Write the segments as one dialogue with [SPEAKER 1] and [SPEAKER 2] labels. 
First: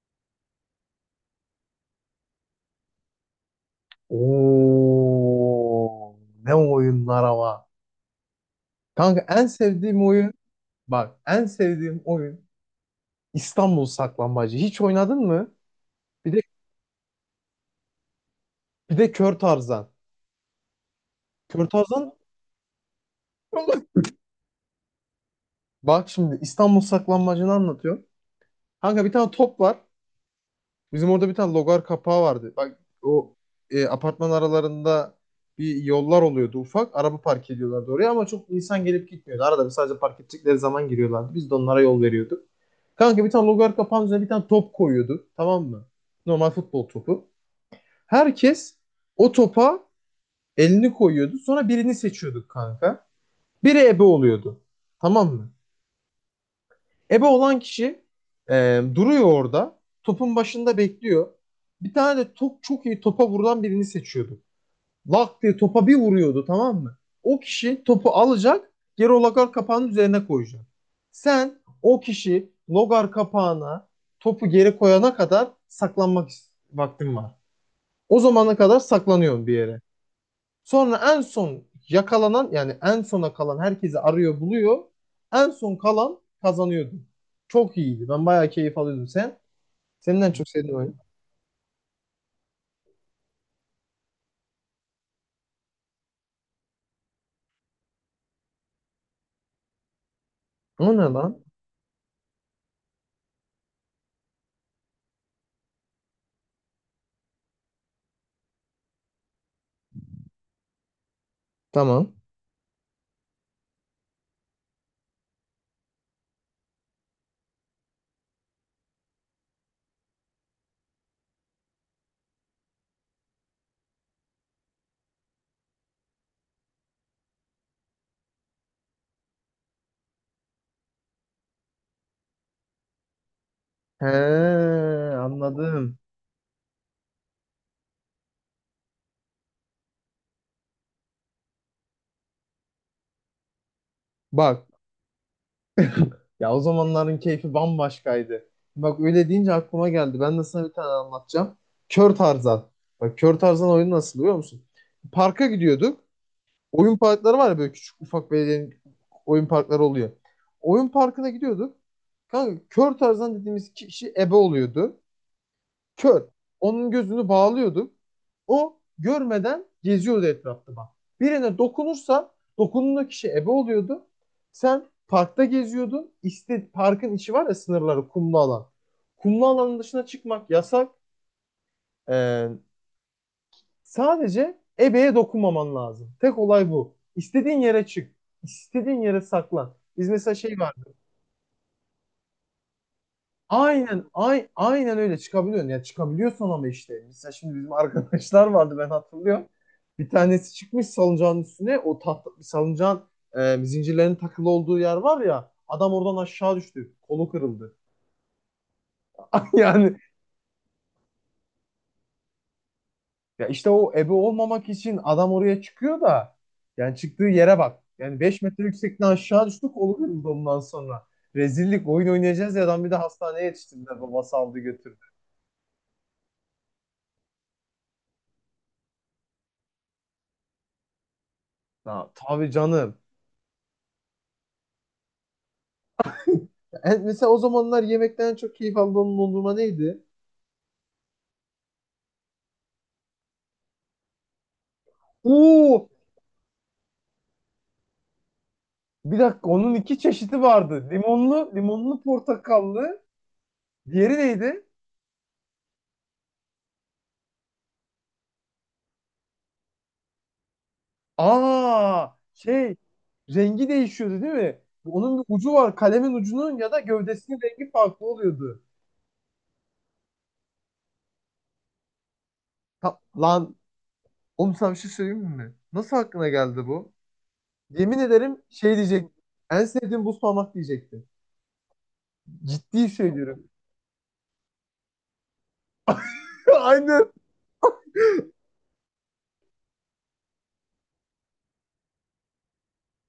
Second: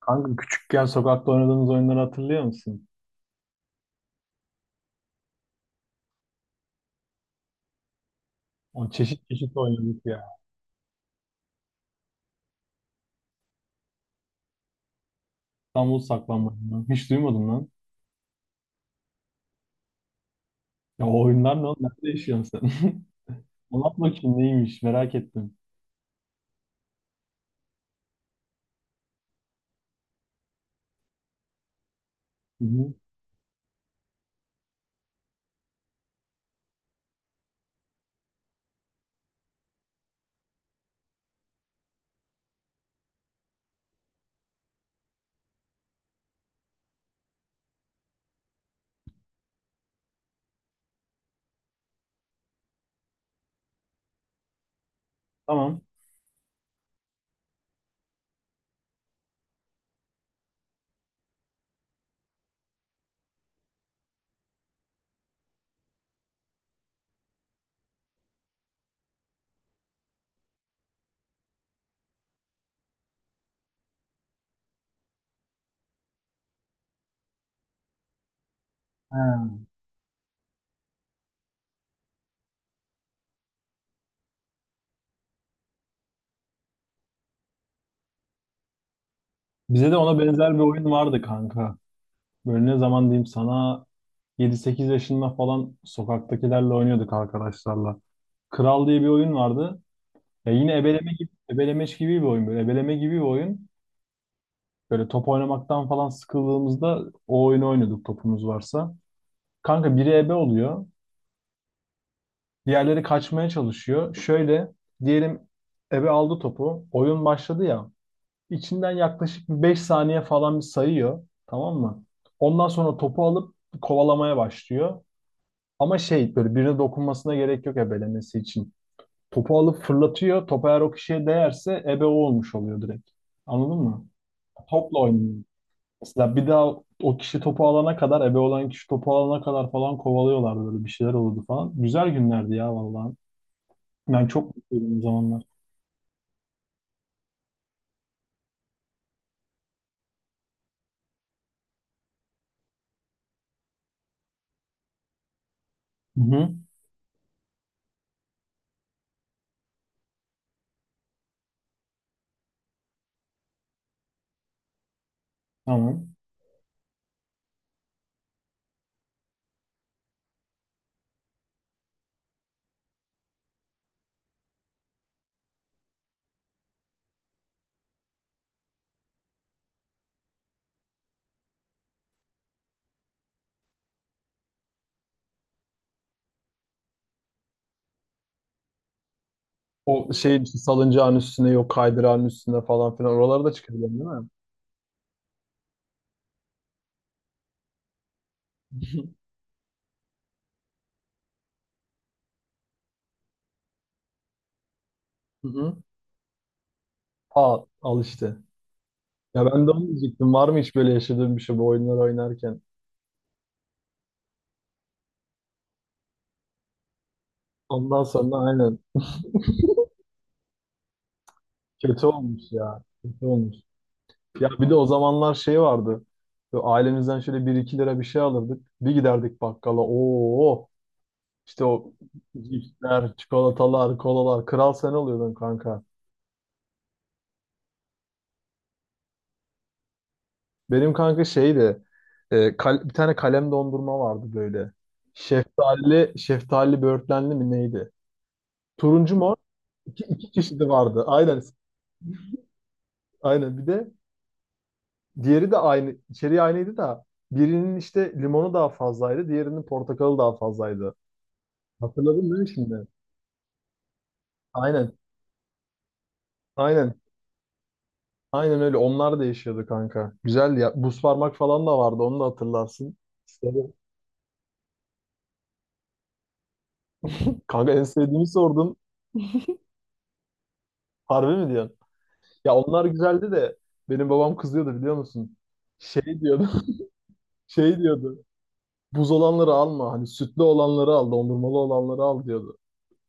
[SPEAKER 1] Kanka küçükken sokakta oynadığımız oyunları hatırlıyor musun?
[SPEAKER 2] Oo, ne oyunlar ama.
[SPEAKER 1] O
[SPEAKER 2] Kanka
[SPEAKER 1] çeşit
[SPEAKER 2] en
[SPEAKER 1] çeşit oynadık
[SPEAKER 2] sevdiğim
[SPEAKER 1] ya.
[SPEAKER 2] oyun bak en sevdiğim oyun İstanbul Saklambaçı. Hiç oynadın mı?
[SPEAKER 1] İstanbul
[SPEAKER 2] Bir de
[SPEAKER 1] saklambaç. Hiç duymadım lan.
[SPEAKER 2] bir de Kör Tarzan.
[SPEAKER 1] Ya o oyunlar ne
[SPEAKER 2] Kör
[SPEAKER 1] oğlum? Nerede
[SPEAKER 2] Tarzan
[SPEAKER 1] yaşıyorsun sen? Anlat bakayım neymiş merak ettim.
[SPEAKER 2] bak şimdi İstanbul Saklambaçı'nı anlatıyorum. Kanka bir tane top var. Bizim orada bir tane logar kapağı vardı.
[SPEAKER 1] Hı
[SPEAKER 2] Bak
[SPEAKER 1] hı.
[SPEAKER 2] o apartman aralarında bir yollar oluyordu ufak. Araba park ediyorlardı oraya ama çok insan gelip gitmiyordu. Arada bir sadece park edecekleri zaman giriyorlardı. Biz de onlara yol veriyorduk. Kanka bir tane logar kapağının üzerine bir tane top koyuyordu. Tamam mı? Normal futbol topu. Herkes o topa elini koyuyordu. Sonra birini seçiyorduk kanka. Biri ebe oluyordu. Tamam mı?
[SPEAKER 1] Tamam.
[SPEAKER 2] Ebe olan kişi duruyor orada. Topun başında bekliyor. Bir tane de top çok iyi topa vurulan birini seçiyorduk. Lak diye topa bir vuruyordu tamam mı? O kişi topu alacak, geri o lagar kapağının üzerine koyacak. Sen o kişi logar kapağına topu geri koyana kadar saklanmak vaktin var. O zamana kadar saklanıyorsun bir
[SPEAKER 1] He.
[SPEAKER 2] yere. Sonra en son yakalanan yani en sona kalan herkesi arıyor buluyor. En son kalan kazanıyordu. Çok iyiydi. Ben bayağı keyif alıyordum. Sen?
[SPEAKER 1] Bize de ona
[SPEAKER 2] Senin en çok
[SPEAKER 1] benzer bir
[SPEAKER 2] sevdiğin
[SPEAKER 1] oyun
[SPEAKER 2] oyun.
[SPEAKER 1] vardı kanka. Böyle ne zaman diyeyim sana. Yedi sekiz yaşında falan sokaktakilerle oynuyorduk arkadaşlarla. Kral diye bir oyun vardı. Ya yine
[SPEAKER 2] O ne
[SPEAKER 1] ebeleme gibi,
[SPEAKER 2] lan?
[SPEAKER 1] ebelemeç gibi bir oyun böyle. Ebeleme gibi bir oyun. Böyle top oynamaktan falan sıkıldığımızda o oyunu oynuyorduk topumuz varsa. Kanka biri ebe oluyor.
[SPEAKER 2] Tamam.
[SPEAKER 1] Diğerleri kaçmaya çalışıyor. Şöyle diyelim, ebe aldı topu. Oyun başladı ya. İçinden yaklaşık bir 5 saniye falan bir sayıyor. Tamam mı? Ondan sonra topu alıp kovalamaya başlıyor. Ama şey böyle birine dokunmasına gerek yok ebelemesi için. Topu alıp fırlatıyor. Top eğer o kişiye değerse ebe o olmuş oluyor direkt. Anladın mı?
[SPEAKER 2] He,
[SPEAKER 1] Topla oynuyor.
[SPEAKER 2] anladım.
[SPEAKER 1] Mesela bir daha o kişi topu alana kadar, ebe olan kişi topu alana kadar falan kovalıyorlardı, böyle bir şeyler olurdu falan. Güzel günlerdi ya vallahi. Ben çok
[SPEAKER 2] Bak.
[SPEAKER 1] mutluydum o zamanlar.
[SPEAKER 2] Ya o zamanların keyfi bambaşkaydı. Bak öyle deyince aklıma geldi. Ben de sana bir tane anlatacağım. Kör Tarzan. Bak Kör Tarzan oyunu nasıl biliyor musun? Parka gidiyorduk.
[SPEAKER 1] Hı hı.
[SPEAKER 2] Oyun parkları var ya böyle küçük ufak belediyenin oyun parkları oluyor. Oyun parkına gidiyorduk. Kanka Kör Tarzan dediğimiz kişi ebe oluyordu.
[SPEAKER 1] Tamam.
[SPEAKER 2] Kör. Onun gözünü bağlıyorduk. O görmeden geziyordu etrafta bak. Birine dokunursa dokunduğun kişi ebe oluyordu. Sen parkta geziyordun. İşte parkın içi var ya sınırları kumlu alan. Kumlu alanın dışına çıkmak yasak. Ee, Sadece ebeye dokunmaman lazım. Tek olay bu. İstediğin yere çık. İstediğin yere saklan. Biz
[SPEAKER 1] O
[SPEAKER 2] mesela
[SPEAKER 1] şey işte
[SPEAKER 2] şey var.
[SPEAKER 1] salıncağın üstüne yok kaydırağın üstüne falan filan oralarda çıkabiliyorum
[SPEAKER 2] Aynen,
[SPEAKER 1] değil mi?
[SPEAKER 2] ay, aynen öyle çıkabiliyorsun. Ya çıkabiliyorsun ama işte. Mesela şimdi bizim arkadaşlar vardı ben hatırlıyorum. Bir tanesi çıkmış salıncağın üstüne. O tahta, salıncağın zincirlerin takılı olduğu yer var
[SPEAKER 1] Hı
[SPEAKER 2] ya.
[SPEAKER 1] hı.
[SPEAKER 2] Adam oradan aşağı düştü. Kolu
[SPEAKER 1] Aa,
[SPEAKER 2] kırıldı.
[SPEAKER 1] al işte. Ya ben de onu
[SPEAKER 2] Yani
[SPEAKER 1] diyecektim. Var mı hiç böyle yaşadığım bir şey bu oyunlar oynarken?
[SPEAKER 2] ya işte o ebe olmamak için adam oraya çıkıyor da yani çıktığı yere bak.
[SPEAKER 1] Ondan
[SPEAKER 2] Yani
[SPEAKER 1] sonra
[SPEAKER 2] 5 metre
[SPEAKER 1] aynen.
[SPEAKER 2] yüksekten aşağı düştü kolu kırıldı ondan sonra. Rezillik
[SPEAKER 1] Kötü
[SPEAKER 2] oyun
[SPEAKER 1] olmuş
[SPEAKER 2] oynayacağız ya
[SPEAKER 1] ya.
[SPEAKER 2] adam bir de
[SPEAKER 1] Kötü
[SPEAKER 2] hastaneye
[SPEAKER 1] olmuş.
[SPEAKER 2] yetiştirdiler. Babası
[SPEAKER 1] Ya
[SPEAKER 2] aldı
[SPEAKER 1] bir de o
[SPEAKER 2] götürdü.
[SPEAKER 1] zamanlar şey vardı. Böyle ailemizden şöyle bir iki lira bir şey alırdık. Bir giderdik bakkala. Oo, işte o
[SPEAKER 2] Ya, tabii canım.
[SPEAKER 1] cipsler, çikolatalar, kolalar. Kral sen oluyordun kanka.
[SPEAKER 2] Evet, mesela o zamanlar yemekten çok keyif aldığım dondurma neydi?
[SPEAKER 1] Benim kanka şeydi. Bir tane kalem dondurma vardı böyle.
[SPEAKER 2] Oo,
[SPEAKER 1] Şeftali, şeftali böğürtlenli mi neydi? Turuncu
[SPEAKER 2] bir
[SPEAKER 1] mor.
[SPEAKER 2] dakika onun iki
[SPEAKER 1] İki, iki
[SPEAKER 2] çeşidi
[SPEAKER 1] çeşidi
[SPEAKER 2] vardı.
[SPEAKER 1] vardı. Aynen.
[SPEAKER 2] Limonlu, limonlu portakallı.
[SPEAKER 1] Aynen. Bir de
[SPEAKER 2] Diğeri neydi?
[SPEAKER 1] diğeri de aynı, içeriği aynıydı da birinin işte limonu daha fazlaydı. Diğerinin portakalı daha fazlaydı.
[SPEAKER 2] Aa,
[SPEAKER 1] Hatırladın mı şimdi?
[SPEAKER 2] şey rengi değişiyordu değil mi?
[SPEAKER 1] Aynen.
[SPEAKER 2] Onun bir ucu var. Kalemin ucunun ya da
[SPEAKER 1] Aynen.
[SPEAKER 2] gövdesinin rengi farklı
[SPEAKER 1] Aynen
[SPEAKER 2] oluyordu.
[SPEAKER 1] öyle. Onlar da yaşıyordu kanka. Güzeldi ya. Buz parmak falan da vardı. Onu da hatırlarsın. İşte-
[SPEAKER 2] Lan oğlum sana bir şey söyleyeyim mi? Nasıl aklına geldi bu?
[SPEAKER 1] Kanka en
[SPEAKER 2] Yemin
[SPEAKER 1] sevdiğimi
[SPEAKER 2] ederim şey
[SPEAKER 1] sordun.
[SPEAKER 2] diyecek. En sevdiğim buz parmak diyecektim.
[SPEAKER 1] Harbi mi diyorsun? Ya onlar
[SPEAKER 2] Ciddi
[SPEAKER 1] güzeldi
[SPEAKER 2] söylüyorum.
[SPEAKER 1] de benim babam kızıyordu biliyor musun? Şey diyordu.
[SPEAKER 2] Aynen.
[SPEAKER 1] Şey diyordu. Buz olanları alma. Hani sütlü olanları al. Dondurmalı olanları al diyordu.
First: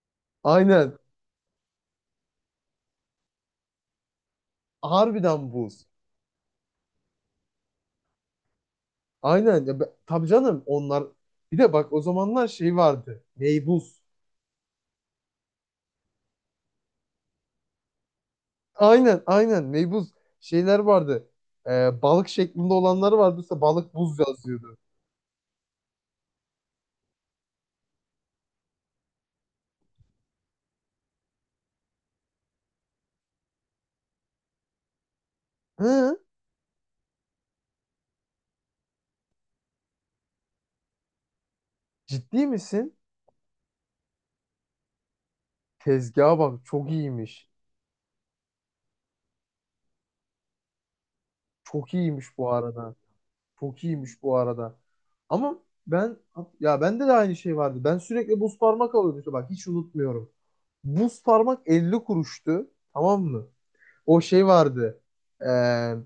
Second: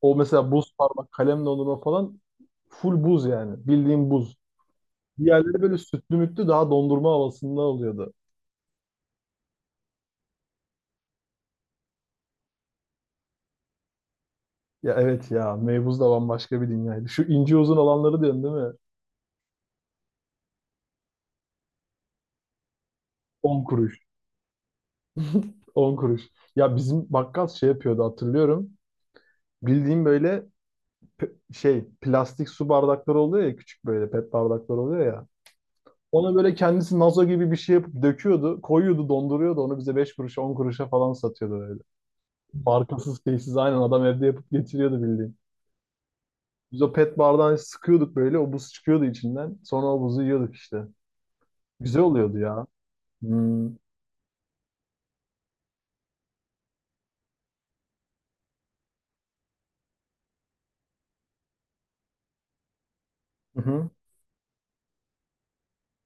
[SPEAKER 1] O mesela buz
[SPEAKER 2] Aynen.
[SPEAKER 1] parmak, kalem dondurma falan full buz yani. Bildiğim buz.
[SPEAKER 2] Harbiden
[SPEAKER 1] Diğerleri böyle
[SPEAKER 2] buz.
[SPEAKER 1] sütlü mütlü daha dondurma havasında oluyordu.
[SPEAKER 2] Aynen. Ya, tabii canım onlar. Bir de bak o zamanlar şey vardı. Meybuz.
[SPEAKER 1] Ya evet ya meybuz da bambaşka bir dünyaydı. Şu ince uzun olanları diyorsun değil mi?
[SPEAKER 2] Aynen aynen meybuz. Şeyler vardı. Balık şeklinde olanları vardı. Mesela
[SPEAKER 1] 10
[SPEAKER 2] balık
[SPEAKER 1] kuruş.
[SPEAKER 2] buz yazıyordu.
[SPEAKER 1] 10 kuruş. Ya bizim bakkal şey yapıyordu hatırlıyorum. Bildiğim böyle şey plastik su bardakları oluyor ya, küçük böyle pet bardakları oluyor ya.
[SPEAKER 2] Hı?
[SPEAKER 1] Ona böyle kendisi nazo gibi bir şey yapıp döküyordu. Koyuyordu donduruyordu onu bize 5 kuruşa 10 kuruşa falan satıyordu böyle.
[SPEAKER 2] Ciddi misin?
[SPEAKER 1] Markasız şeysiz aynen adam evde yapıp getiriyordu bildiğin.
[SPEAKER 2] Tezgaha bak
[SPEAKER 1] Biz
[SPEAKER 2] çok
[SPEAKER 1] o pet
[SPEAKER 2] iyiymiş.
[SPEAKER 1] bardağı sıkıyorduk böyle o buz çıkıyordu içinden. Sonra o buzu yiyorduk işte.
[SPEAKER 2] Çok
[SPEAKER 1] Güzel
[SPEAKER 2] iyiymiş
[SPEAKER 1] oluyordu
[SPEAKER 2] bu
[SPEAKER 1] ya.
[SPEAKER 2] arada.
[SPEAKER 1] Hmm.
[SPEAKER 2] Çok iyiymiş bu arada. Ama ben ya bende de aynı şey vardı. Ben sürekli buz parmak alıyordum. İşte bak hiç unutmuyorum. Buz parmak 50 kuruştu. Tamam mı?
[SPEAKER 1] Hı hı.
[SPEAKER 2] O şey vardı. Eee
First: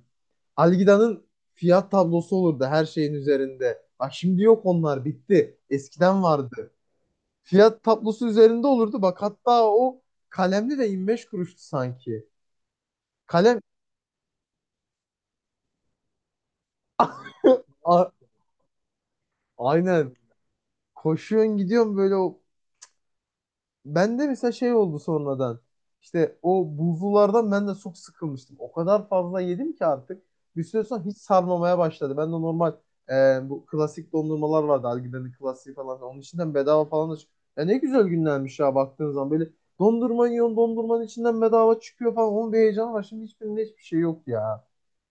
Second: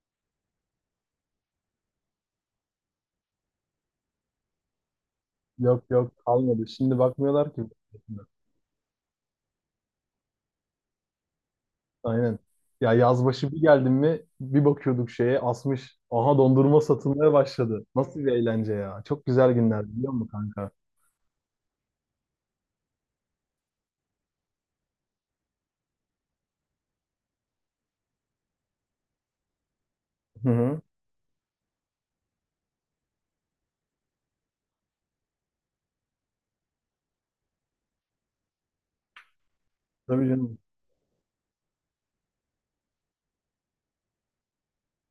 [SPEAKER 2] Algida'nın fiyat tablosu olurdu her şeyin üzerinde. Bak şimdi yok onlar bitti.
[SPEAKER 1] Yok yok
[SPEAKER 2] Eskiden
[SPEAKER 1] kalmadı.
[SPEAKER 2] vardı.
[SPEAKER 1] Şimdi bakmıyorlar ki.
[SPEAKER 2] Fiyat tablosu üzerinde olurdu. Bak hatta o kalemli de 25 kuruştu sanki.
[SPEAKER 1] Aynen. Ya yaz başı
[SPEAKER 2] Kalem
[SPEAKER 1] bir geldim mi bir bakıyorduk şeye asmış. Aha dondurma satılmaya başladı.
[SPEAKER 2] A-
[SPEAKER 1] Nasıl bir eğlence ya. Çok güzel günler biliyor
[SPEAKER 2] aynen.
[SPEAKER 1] musun kanka?
[SPEAKER 2] Koşuyorsun gidiyorsun böyle o. Ben de mesela şey oldu sonradan. İşte o buzlulardan ben de çok sıkılmıştım. O kadar fazla yedim ki artık.
[SPEAKER 1] Hı
[SPEAKER 2] Bir
[SPEAKER 1] hı.
[SPEAKER 2] süre sonra hiç sarmamaya başladı. Ben de normal bu klasik dondurmalar vardı. Algiden'in klasiği falan. Onun içinden bedava falan da çıkıyor. Ya ne güzel günlermiş ya baktığın zaman. Böyle
[SPEAKER 1] Tabii
[SPEAKER 2] dondurma
[SPEAKER 1] canım.
[SPEAKER 2] yiyorsun dondurmanın içinden bedava çıkıyor falan. Onun bir heyecanı var. Şimdi hiçbirinde hiçbir şey yok ya.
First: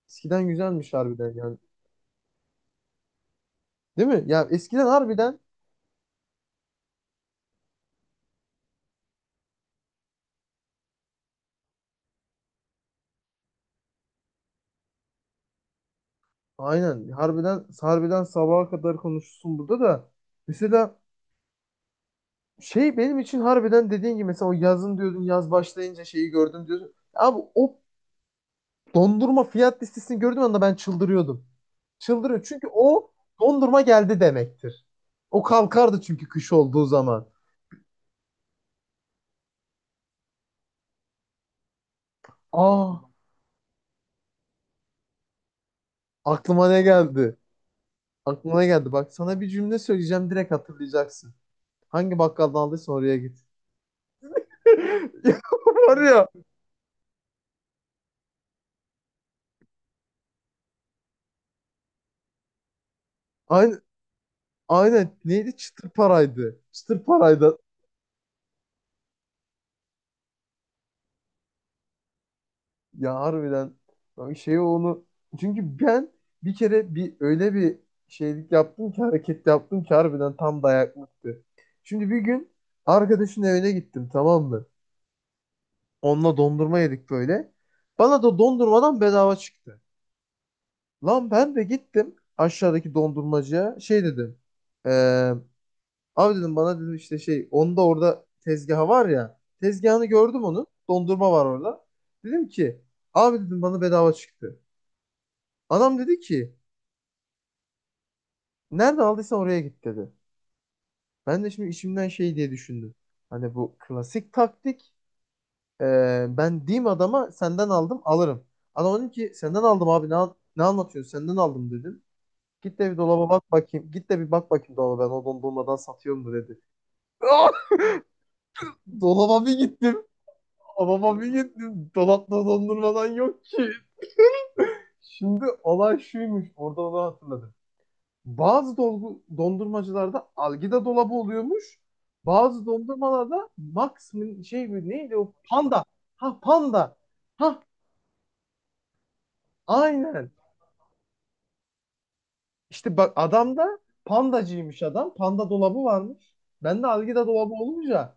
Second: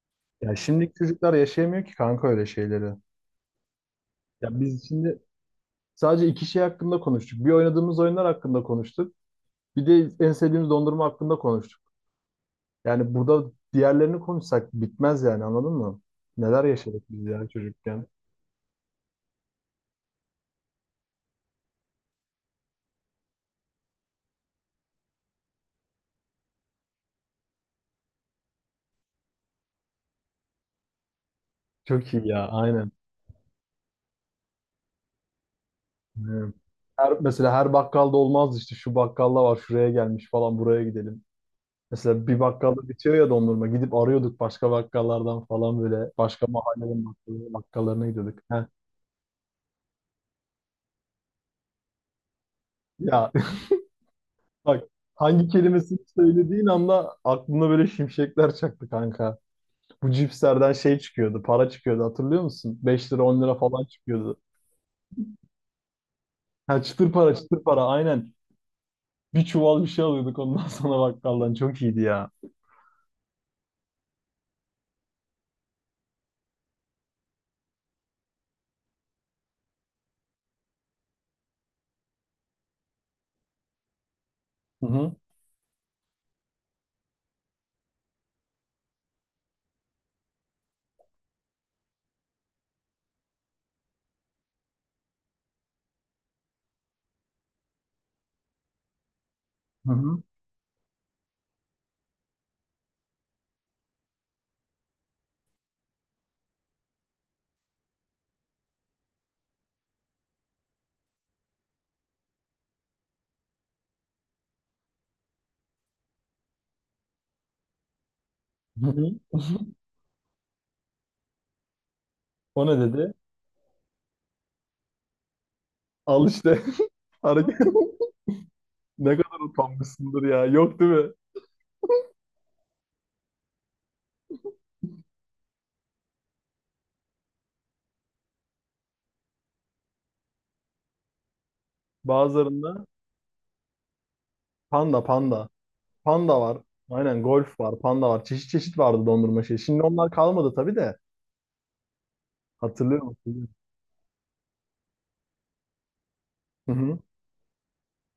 [SPEAKER 2] Eskiden
[SPEAKER 1] Ya şimdiki
[SPEAKER 2] güzelmiş
[SPEAKER 1] çocuklar
[SPEAKER 2] harbiden yani.
[SPEAKER 1] yaşayamıyor ki kanka öyle şeyleri.
[SPEAKER 2] Değil mi? Ya
[SPEAKER 1] Ya
[SPEAKER 2] eskiden
[SPEAKER 1] biz şimdi
[SPEAKER 2] harbiden
[SPEAKER 1] sadece iki şey hakkında konuştuk. Bir oynadığımız oyunlar hakkında konuştuk. Bir de en sevdiğimiz dondurma hakkında konuştuk. Yani burada diğerlerini konuşsak bitmez yani anladın mı? Neler yaşadık
[SPEAKER 2] aynen
[SPEAKER 1] biz ya
[SPEAKER 2] harbiden
[SPEAKER 1] çocukken.
[SPEAKER 2] harbiden sabaha kadar konuşursun burada da. Mesela şey benim için harbiden dediğin gibi mesela o yazın diyordun yaz başlayınca şeyi gördüm diyordun. Abi o dondurma fiyat listesini gördüğüm anda ben çıldırıyordum.
[SPEAKER 1] Çok iyi
[SPEAKER 2] Çıldırıyor
[SPEAKER 1] ya
[SPEAKER 2] çünkü
[SPEAKER 1] aynen.
[SPEAKER 2] o dondurma geldi demektir. O kalkardı çünkü
[SPEAKER 1] Ee,
[SPEAKER 2] kış olduğu
[SPEAKER 1] Her,
[SPEAKER 2] zaman.
[SPEAKER 1] mesela her bakkalda olmaz işte şu bakkalda var şuraya gelmiş falan buraya gidelim. Mesela bir bakkalda
[SPEAKER 2] Aa
[SPEAKER 1] bitiyor ya dondurma gidip arıyorduk başka bakkallardan falan böyle başka
[SPEAKER 2] aklıma ne
[SPEAKER 1] mahallenin
[SPEAKER 2] geldi?
[SPEAKER 1] bakkallarına gidiyorduk.
[SPEAKER 2] Aklıma
[SPEAKER 1] Heh.
[SPEAKER 2] ne geldi? Bak sana bir cümle söyleyeceğim direkt hatırlayacaksın. Hangi bakkaldan aldıysan oraya
[SPEAKER 1] Ya
[SPEAKER 2] git.
[SPEAKER 1] bak
[SPEAKER 2] Ya.
[SPEAKER 1] hangi kelimesini
[SPEAKER 2] Var ya.
[SPEAKER 1] söylediğin anda aklına böyle şimşekler çaktı kanka. Bu cipslerden şey çıkıyordu para çıkıyordu hatırlıyor musun? 5 lira 10 lira
[SPEAKER 2] Aynen,
[SPEAKER 1] falan çıkıyordu.
[SPEAKER 2] aynen. Neydi? Çıtır paraydı.
[SPEAKER 1] Ha
[SPEAKER 2] Çıtır
[SPEAKER 1] çıtır para
[SPEAKER 2] paraydı.
[SPEAKER 1] çıtır para aynen. Bir çuval bir şey alıyorduk ondan sonra bakkaldan çok iyiydi ya.
[SPEAKER 2] Ya harbiden bak şey onu çünkü ben bir kere bir öyle bir şeylik yaptım ki hareket yaptım ki harbiden tam dayaklıktı. Şimdi bir gün arkadaşın evine gittim tamam mı?
[SPEAKER 1] Hı hı.
[SPEAKER 2] Onunla dondurma yedik böyle. Bana da dondurmadan bedava çıktı. Lan ben de gittim aşağıdaki dondurmacıya şey dedim. Eee Abi dedim bana dedim işte şey onda orada tezgahı var ya.
[SPEAKER 1] Hı
[SPEAKER 2] Tezgahını
[SPEAKER 1] hı.
[SPEAKER 2] gördüm onun. Dondurma var orada. Dedim ki abi dedim bana bedava çıktı. Adam dedi ki nerede aldıysan oraya git dedi. Ben de şimdi içimden şey diye düşündüm. Hani bu klasik taktik. Ben diyeyim adama senden aldım alırım.
[SPEAKER 1] Hı
[SPEAKER 2] Adam dedim
[SPEAKER 1] hı.
[SPEAKER 2] ki senden aldım abi ne anlatıyorsun senden aldım dedim.
[SPEAKER 1] O
[SPEAKER 2] Git
[SPEAKER 1] ne
[SPEAKER 2] de bir
[SPEAKER 1] dedi?
[SPEAKER 2] dolaba bak bakayım. Git de bir bak bakayım dolaba ben o dondurmadan satıyor
[SPEAKER 1] Al
[SPEAKER 2] mu dedi.
[SPEAKER 1] işte.
[SPEAKER 2] Ah!
[SPEAKER 1] Hareket. Ne kadar
[SPEAKER 2] Dolaba bir gittim.
[SPEAKER 1] utanmışsındır ya. Yok değil mi?
[SPEAKER 2] Dolaba bir gittim. Dolapta dondurmadan yok ki. Şimdi olay şuymuş. Orada onu hatırladım. Bazı dondurmacılarda algida dolabı oluyormuş. Bazı
[SPEAKER 1] Bazılarında
[SPEAKER 2] dondurmalarda Max şey mi
[SPEAKER 1] panda
[SPEAKER 2] neydi o
[SPEAKER 1] panda.
[SPEAKER 2] panda. Ha
[SPEAKER 1] Panda var.
[SPEAKER 2] panda.
[SPEAKER 1] Aynen golf
[SPEAKER 2] Ha
[SPEAKER 1] var, panda var. Çeşit çeşit vardı dondurma şey. Şimdi onlar
[SPEAKER 2] aynen.
[SPEAKER 1] kalmadı tabii de.
[SPEAKER 2] İşte
[SPEAKER 1] Hatırlıyor
[SPEAKER 2] bak
[SPEAKER 1] musun?
[SPEAKER 2] adam da pandacıymış adam. Panda dolabı varmış.
[SPEAKER 1] Hı
[SPEAKER 2] Ben de
[SPEAKER 1] hı.
[SPEAKER 2] algida dolabı olunca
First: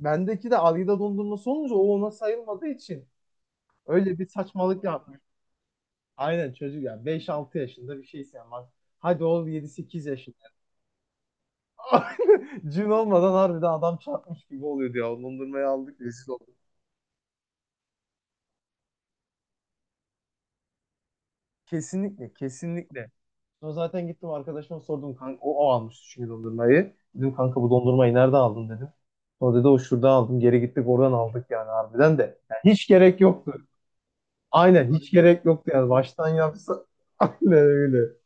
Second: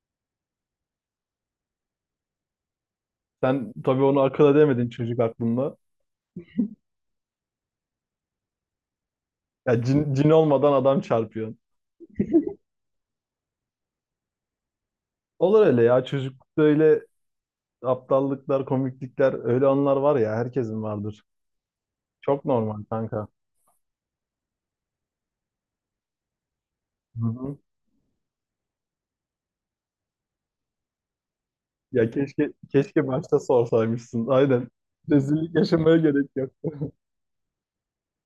[SPEAKER 2] bendeki de algida dondurması olunca o ona sayılmadığı için
[SPEAKER 1] Sen tabii onu
[SPEAKER 2] öyle bir
[SPEAKER 1] akıl
[SPEAKER 2] saçmalık
[SPEAKER 1] edemedin çocuk
[SPEAKER 2] yapmış.
[SPEAKER 1] aklında.
[SPEAKER 2] Aynen çocuk ya 5-6 yaşında bir şeysin ama hadi ol yedi
[SPEAKER 1] Ya
[SPEAKER 2] sekiz
[SPEAKER 1] cin, cin
[SPEAKER 2] yaşında.
[SPEAKER 1] olmadan adam çarpıyor.
[SPEAKER 2] Cin olmadan harbiden adam çarpmış gibi oluyordu ya.
[SPEAKER 1] Olur
[SPEAKER 2] Dondurmayı
[SPEAKER 1] öyle
[SPEAKER 2] aldık
[SPEAKER 1] ya.
[SPEAKER 2] rezil olduk.
[SPEAKER 1] Çocuklukta öyle aptallıklar, komiklikler, öyle anlar var ya herkesin vardır.
[SPEAKER 2] Kesinlikle
[SPEAKER 1] Çok normal
[SPEAKER 2] kesinlikle.
[SPEAKER 1] kanka.
[SPEAKER 2] Sonra zaten gittim arkadaşıma sordum. Kanka, o almıştı çünkü dondurmayı.
[SPEAKER 1] Hı
[SPEAKER 2] Dedim
[SPEAKER 1] hı.
[SPEAKER 2] kanka bu dondurmayı nerede aldın dedim. Sonra dedi o şurada aldım. Geri gittik oradan aldık yani
[SPEAKER 1] Ya
[SPEAKER 2] harbiden de.
[SPEAKER 1] keşke
[SPEAKER 2] Yani hiç
[SPEAKER 1] keşke
[SPEAKER 2] gerek
[SPEAKER 1] başta
[SPEAKER 2] yoktu.
[SPEAKER 1] sorsaymışsın. Aynen.
[SPEAKER 2] Aynen hiç gerek
[SPEAKER 1] Rezillik
[SPEAKER 2] yoktu yani.
[SPEAKER 1] yaşamaya gerek
[SPEAKER 2] Baştan
[SPEAKER 1] yok.
[SPEAKER 2] yapsa. Aynen öyle.